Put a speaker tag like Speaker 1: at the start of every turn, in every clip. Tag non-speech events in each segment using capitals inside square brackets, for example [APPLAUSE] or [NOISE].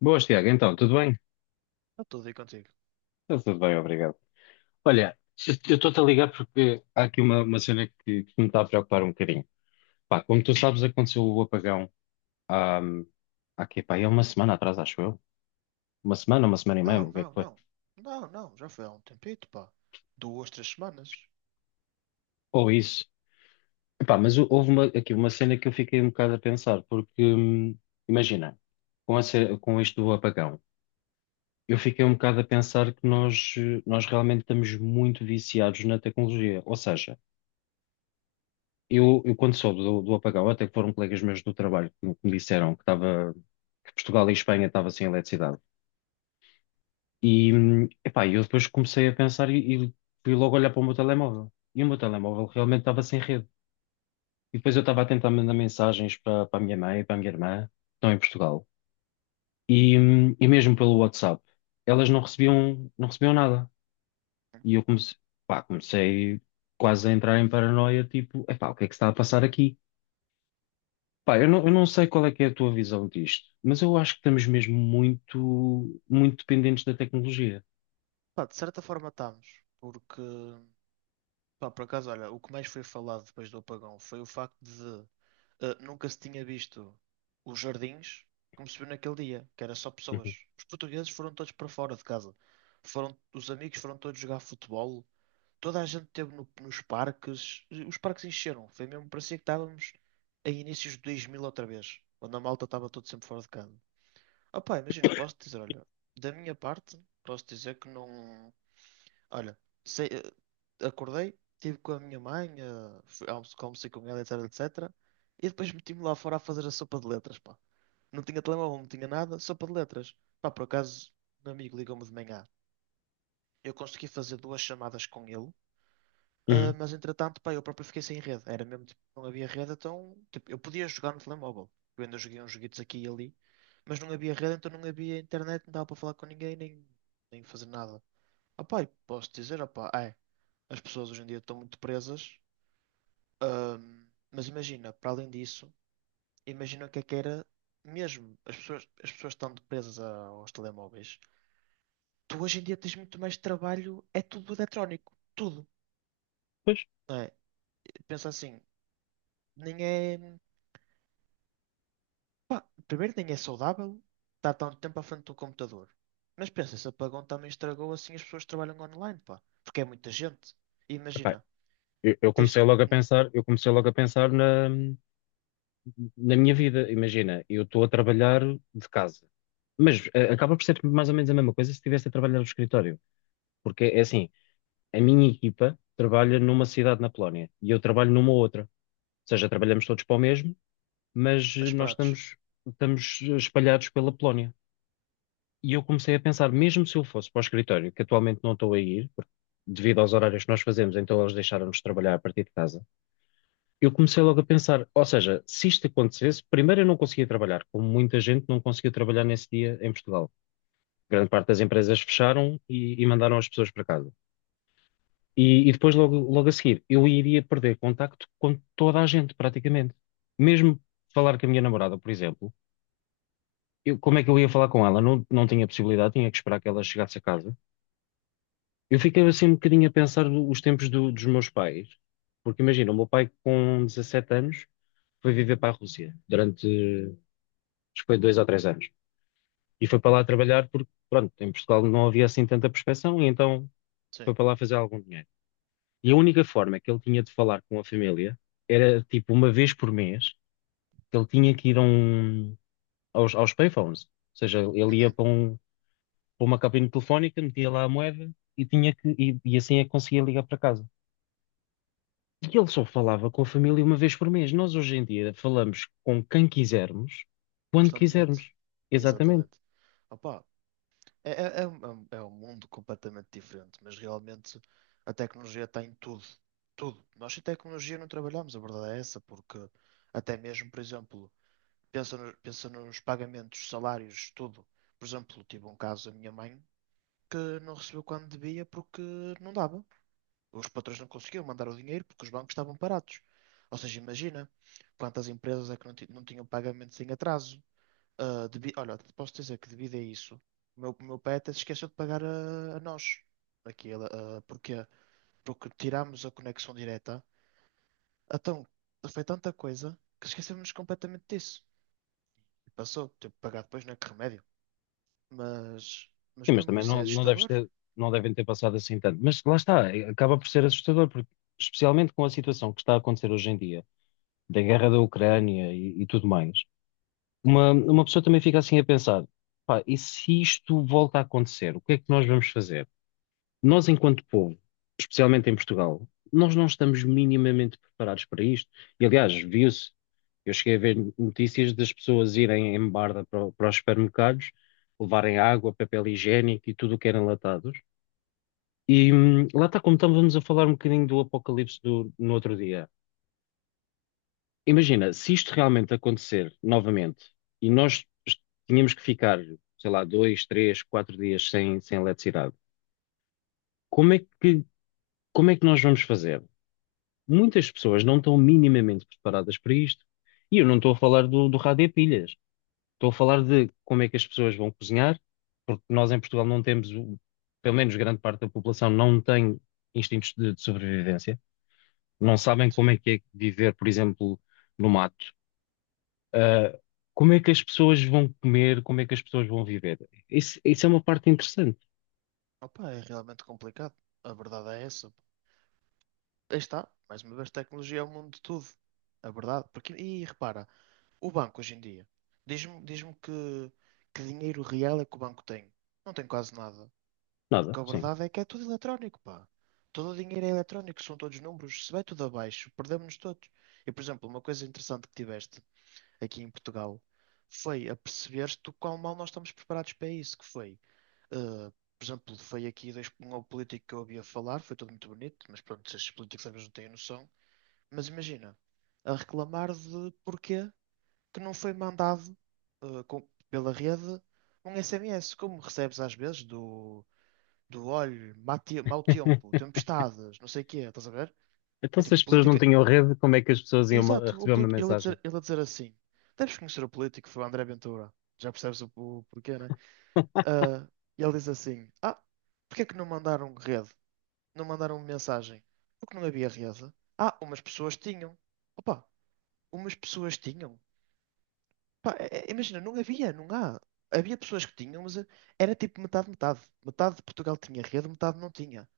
Speaker 1: Boas, Tiago. Então, tudo bem?
Speaker 2: Está tudo aí contigo.
Speaker 1: Está tudo bem, obrigado. Olha, eu estou-te a ligar porque há aqui uma cena que me está a preocupar um bocadinho. Pá, como tu sabes, aconteceu o apagão há, há aqui, pá, é uma semana atrás, acho eu. Uma semana e meia,
Speaker 2: Não,
Speaker 1: o que é que
Speaker 2: não,
Speaker 1: foi?
Speaker 2: não. Não, não. Já foi há um tempito, pá. Duas, três semanas.
Speaker 1: Ou isso. Epá, mas houve aqui uma cena que eu fiquei um bocado a pensar, porque, imagina, com isto do apagão, eu fiquei um bocado a pensar que nós, nós realmente estamos muito viciados na tecnologia. Ou seja, eu quando soube do apagão, até que foram colegas meus do trabalho que me disseram que estava, que Portugal e Espanha estavam sem eletricidade. E, epá, eu depois comecei a pensar e fui logo olhar para o meu telemóvel. E o meu telemóvel realmente estava sem rede. E depois eu estava a tentar mandar mensagens para a minha mãe e para a minha irmã, que estão em Portugal. E mesmo pelo WhatsApp, elas não recebiam, não recebiam nada. E eu comecei, pá, comecei quase a entrar em paranoia, tipo, epá, o que é que se está a passar aqui? Pá, eu não sei qual é que é a tua visão disto, mas eu acho que estamos mesmo muito, muito dependentes da tecnologia.
Speaker 2: Pá, de certa forma estamos. Porque Pá, por acaso, olha, o que mais foi falado depois do apagão foi o facto de nunca se tinha visto os jardins como se viu naquele dia, que era só pessoas.
Speaker 1: Uhum.
Speaker 2: Os portugueses foram todos para fora de casa. Os amigos foram todos jogar futebol. Toda a gente esteve nos parques. Os parques encheram. Foi mesmo, parecia que estávamos em inícios de 2000 outra vez, quando a malta estava todo sempre fora de casa. Opá, imagina, posso dizer, olha, da minha parte, posso dizer que não. Olha, sei- acordei, estive com a minha mãe, almocei com ela, etc, etc. E depois meti-me lá fora a fazer a sopa de letras, pá. Não tinha telemóvel, não tinha nada, sopa de letras. Pá, por acaso, um amigo ligou-me de manhã. Eu consegui fazer duas chamadas com ele,
Speaker 1: Uhum.
Speaker 2: mas entretanto, pá, eu próprio fiquei sem rede. Era mesmo, tipo, não havia rede, então, tipo, eu podia jogar no telemóvel. Eu ainda joguei uns joguitos aqui e ali, mas não havia rede, então não havia internet, não dava para falar com ninguém, nem, nem fazer nada. Ah, pá, e posso dizer, ah, pá, é. As pessoas hoje em dia estão muito presas. Mas imagina, para além disso, imagina o que é que era mesmo. As pessoas estão presas aos telemóveis. Tu hoje em dia tens muito mais trabalho, é tudo eletrónico. Tudo, não é? Pensa assim, nem é. Pá, primeiro, nem é saudável estar tanto tempo à frente do computador. Mas pensa, esse apagão também estragou assim as pessoas que trabalham online, pá. Porque é muita gente. E
Speaker 1: Epá,
Speaker 2: imagina,
Speaker 1: eu
Speaker 2: tens.
Speaker 1: comecei logo a
Speaker 2: Hum,
Speaker 1: pensar, eu comecei logo a pensar na minha vida. Imagina, eu estou a trabalhar de casa, mas acaba por ser mais ou menos a mesma coisa se estivesse a trabalhar do escritório, porque é assim, a minha equipa trabalha numa cidade na Polónia e eu trabalho numa outra, ou seja, trabalhamos todos para o mesmo, mas
Speaker 2: as pratos.
Speaker 1: estamos espalhados pela Polónia. E eu comecei a pensar, mesmo se eu fosse para o escritório, que atualmente não estou a ir, porque devido aos horários que nós fazemos, então eles deixaram-nos trabalhar a partir de casa. Eu comecei logo a pensar, ou seja, se isto acontecesse, primeiro eu não conseguia trabalhar, como muita gente não conseguiu trabalhar nesse dia em Portugal. Grande parte das empresas fecharam e mandaram as pessoas para casa. E depois, logo, logo a seguir, eu iria perder contacto com toda a gente, praticamente. Mesmo falar com a minha namorada, por exemplo, como é que eu ia falar com ela? Não tinha possibilidade, tinha que esperar que ela chegasse a casa. Eu fiquei assim um bocadinho a pensar os tempos dos meus pais, porque imagina, o meu pai com 17 anos foi viver para a Rússia durante, acho que foi dois ou três anos, e foi para lá trabalhar porque, pronto, em Portugal não havia assim tanta prospeção, e então
Speaker 2: Sim.
Speaker 1: foi para lá fazer algum dinheiro. E a única forma que ele tinha de falar com a família era, tipo, uma vez por mês, que ele tinha que ir a um, aos payphones, ou seja, ele ia
Speaker 2: Uhum.
Speaker 1: para, para uma cabine telefónica, metia lá a moeda, e tinha e assim é que conseguia ligar para casa. E ele só falava com a família uma vez por mês. Nós hoje em dia falamos com quem quisermos, quando
Speaker 2: Constantemente.
Speaker 1: quisermos. Exatamente.
Speaker 2: Exatamente. Opa, é, é, é, um, é um é um mundo completamente diferente, mas realmente a tecnologia está em tudo. Tudo. Nós sem tecnologia não trabalhamos, a verdade é essa, porque até mesmo, por exemplo, pensa, pensa nos pagamentos, salários, tudo. Por exemplo, tive um caso da minha mãe que não recebeu quando devia porque não dava. Os patrões não conseguiam mandar o dinheiro porque os bancos estavam parados. Ou seja, imagina quantas empresas é que não, não tinham pagamentos em atraso. Ah, Olha, posso dizer que devido a isso, o meu pai até se esqueceu de pagar a nós. Aquilo, ah, porquê? Porque tirámos a conexão direta. Então, foi tanta coisa que esquecemos completamente disso. E passou, teve que pagar depois, não é que remédio. Mas, mas
Speaker 1: Sim, mas
Speaker 2: mesmo
Speaker 1: também
Speaker 2: isso é assustador.
Speaker 1: não devem ter passado assim tanto. Mas lá está, é, acaba por ser assustador, porque especialmente com a situação que está a acontecer hoje em dia, da guerra da Ucrânia e tudo mais, uma pessoa também fica assim a pensar, pá, e se isto volta a acontecer, o que é que nós vamos fazer? Nós, enquanto povo, especialmente em Portugal, nós não estamos minimamente preparados para isto. E, aliás, viu-se. Eu cheguei a ver notícias das pessoas irem em barda para, para os supermercados, levarem água, papel higiênico e tudo o que era enlatados. E lá está, como estávamos a falar um bocadinho do apocalipse no outro dia. Imagina, se isto realmente acontecer novamente e tínhamos que ficar, sei lá, dois, três, quatro dias sem, sem eletricidade, como é que, como é que nós vamos fazer? Muitas pessoas não estão minimamente preparadas para isto. E eu não estou a falar do rádio a pilhas. Estou a falar de como é que as pessoas vão cozinhar, porque nós em Portugal não temos, pelo menos grande parte da população não tem instintos de sobrevivência, não sabem como
Speaker 2: Sim.
Speaker 1: é que é viver, por exemplo, no mato. Ah, como é que as pessoas vão comer, como é que as pessoas vão viver? Isso é uma parte interessante.
Speaker 2: Opa, é realmente complicado. A verdade é essa. Aí está, mais uma vez, tecnologia é o mundo de tudo. A verdade. Porque, e repara, o banco hoje em dia, diz-me que dinheiro real é que o banco tem. Não tem quase nada.
Speaker 1: Nada,
Speaker 2: Porque a
Speaker 1: sim.
Speaker 2: verdade é que é tudo eletrónico, pá. Todo o dinheiro é eletrónico, são todos números. Se vai tudo abaixo, perdemos-nos todos. E, por exemplo, uma coisa interessante que tiveste aqui em Portugal foi a perceber te o quão mal nós estamos preparados para isso, que foi, eh, por exemplo, foi aqui dois, um político que eu ouvia falar, foi tudo muito bonito, mas pronto, estes políticos às vezes não têm noção. Mas imagina, a reclamar de porquê? Que não foi mandado pela rede um SMS, como recebes às vezes do, do olho, mau tempo,
Speaker 1: [LAUGHS]
Speaker 2: tempestades, não sei o quê, estás a ver?
Speaker 1: Então,
Speaker 2: É
Speaker 1: se
Speaker 2: tipo,
Speaker 1: as pessoas não
Speaker 2: política.
Speaker 1: tinham rede, como é que as pessoas iam
Speaker 2: Exato,
Speaker 1: receber uma
Speaker 2: ele, a
Speaker 1: mensagem?
Speaker 2: dizer, ele a dizer assim: deves conhecer o político, foi o André Ventura. Já percebes o porquê, né? Ah, e ele diz assim: Ah, porque é que não mandaram rede? Não mandaram mensagem? Porque não havia rede? Ah, umas pessoas tinham. Opa, umas pessoas tinham. Pá, imagina, não havia, não há. Havia pessoas que tinham, mas era tipo metade, metade. Metade de Portugal tinha rede, metade não tinha.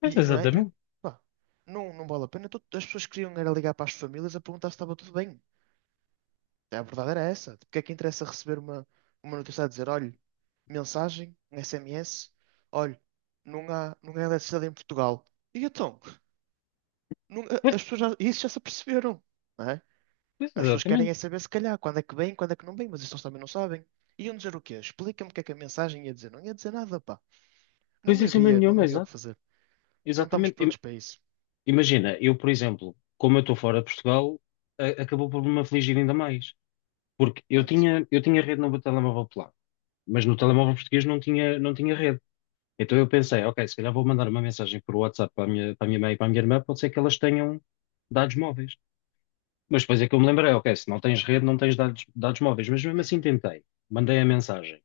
Speaker 1: Pois,
Speaker 2: E não é? E o-
Speaker 1: exatamente.
Speaker 2: pá, não, não vale a pena. Todo- As pessoas queriam era ligar para as famílias a perguntar se estava tudo bem. A verdade era essa. Porque é que interessa receber uma, notícia a dizer, olha, mensagem, um SMS, olha, não há, não há eletricidade em Portugal. E então,
Speaker 1: Pois,
Speaker 2: as pessoas já, isso já se aperceberam, não é?
Speaker 1: pois,
Speaker 2: As pessoas querem
Speaker 1: exatamente.
Speaker 2: é saber, se calhar, quando é que vem, quando é que não vem, mas isso eles também não sabem. Iam dizer o quê? Explica-me o que é que a mensagem ia dizer. Não ia dizer nada, pá.
Speaker 1: Pois,
Speaker 2: Não
Speaker 1: isso é
Speaker 2: havia, não
Speaker 1: nenhuma,
Speaker 2: havia o que
Speaker 1: exato.
Speaker 2: fazer. Não estamos
Speaker 1: Exatamente.
Speaker 2: prontos para isso.
Speaker 1: Imagina, eu, por exemplo, como eu estou fora de Portugal, acabou por me afligir ainda mais. Porque
Speaker 2: Portanto.
Speaker 1: eu tinha rede no meu telemóvel polaco, mas no telemóvel português não tinha, não tinha rede. Então eu pensei, ok, se calhar vou mandar uma mensagem por WhatsApp para para a minha mãe e para a minha irmã, pode ser que elas tenham dados móveis. Mas depois é que eu me lembrei, ok, se não tens rede, não tens dados, dados móveis. Mas mesmo assim
Speaker 2: Uhum.
Speaker 1: tentei, mandei a mensagem.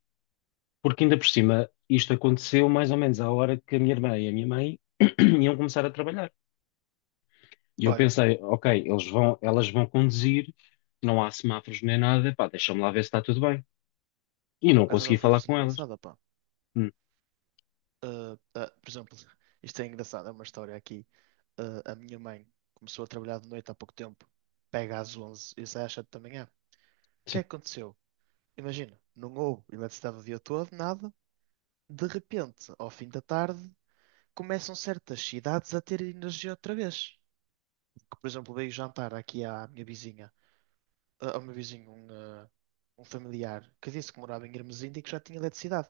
Speaker 1: Porque ainda por cima, isto aconteceu mais ou menos à hora que a minha irmã e a minha mãe [CLEARS THROAT] iam começar a trabalhar. E eu
Speaker 2: Olha,
Speaker 1: pensei, ok, elas vão conduzir, não há semáforos nem nada, pá, deixa-me lá ver se está tudo bem. E
Speaker 2: por
Speaker 1: não
Speaker 2: acaso agora
Speaker 1: consegui falar
Speaker 2: falaste uma
Speaker 1: com elas.
Speaker 2: engraçada, pá.
Speaker 1: Hum,
Speaker 2: Ah, ah, por exemplo, isto é engraçado, é uma história aqui. Ah, a minha mãe começou a trabalhar de noite há pouco tempo. Pega às 11 e sai às 7 da manhã. O que
Speaker 1: sim.
Speaker 2: é que aconteceu? Imagina, não houve eletricidade o dia todo, nada. De repente, ao fim da tarde, começam certas cidades a ter energia outra vez. Que, por exemplo, veio jantar aqui à minha vizinha, ao meu vizinho, um familiar que disse que morava em Hermesinda e que já tinha eletricidade.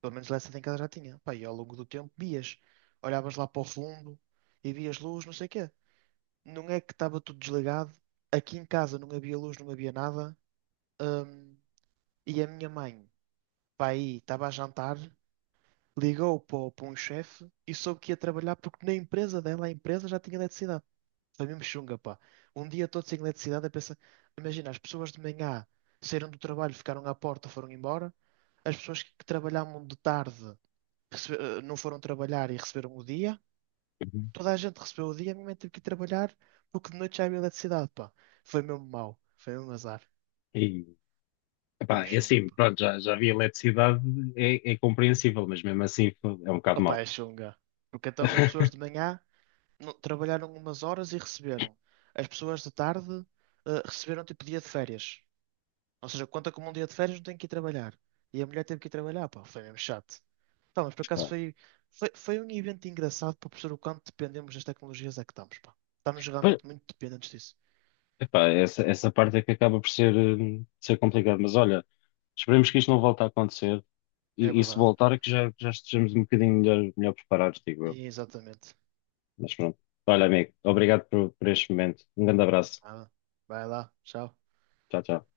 Speaker 2: Pelo menos lá em casa já tinha. Pá, e ao longo do tempo vias, olhavas lá para o fundo e vias luz, não sei o quê. Não é que estava tudo desligado. Aqui em casa não havia luz, não havia nada. Hum, e a minha mãe, pá, aí estava a jantar, ligou para, para um chefe e soube que ia trabalhar porque na empresa dela, a empresa já tinha eletricidade. Foi mesmo chunga, pá. Um dia todo sem eletricidade, a pensar. Imagina, as pessoas de manhã saíram do trabalho, ficaram à porta, foram embora. As pessoas que trabalhavam de tarde não foram trabalhar e receberam o dia.
Speaker 1: Uhum.
Speaker 2: Toda a gente recebeu o dia, a minha mãe teve que ir trabalhar porque de noite já havia eletricidade, pá. Foi mesmo mau, foi mesmo azar.
Speaker 1: E,
Speaker 2: Foi
Speaker 1: pá,
Speaker 2: mesmo
Speaker 1: é
Speaker 2: chunga,
Speaker 1: assim,
Speaker 2: pá.
Speaker 1: pronto, já havia eletricidade, é, é compreensível, mas mesmo assim é um bocado
Speaker 2: Opa,
Speaker 1: mau.
Speaker 2: é chunga. Porque então as pessoas de
Speaker 1: [LAUGHS]
Speaker 2: manhã trabalharam umas horas e receberam. As pessoas de tarde receberam tipo dia de férias. Ou seja, conta como um dia de férias, não tenho que ir trabalhar. E a mulher teve que ir trabalhar, pá, foi mesmo chato. Pá, mas por acaso
Speaker 1: Pá,
Speaker 2: foi, foi um evento engraçado para perceber o quanto dependemos das tecnologias é que estamos, pá. Estamos
Speaker 1: pois,
Speaker 2: realmente muito dependentes disso.
Speaker 1: epá, essa parte é que acaba por ser, ser complicado, mas olha, esperemos que isto não volte a acontecer
Speaker 2: É
Speaker 1: e se
Speaker 2: verdade.
Speaker 1: voltar é que já, já estejamos um bocadinho melhor, melhor preparados, digo eu.
Speaker 2: E exatamente.
Speaker 1: Mas pronto. Olha, amigo, obrigado por este momento. Um grande abraço.
Speaker 2: Nada. Vai lá, tchau.
Speaker 1: Tchau, tchau.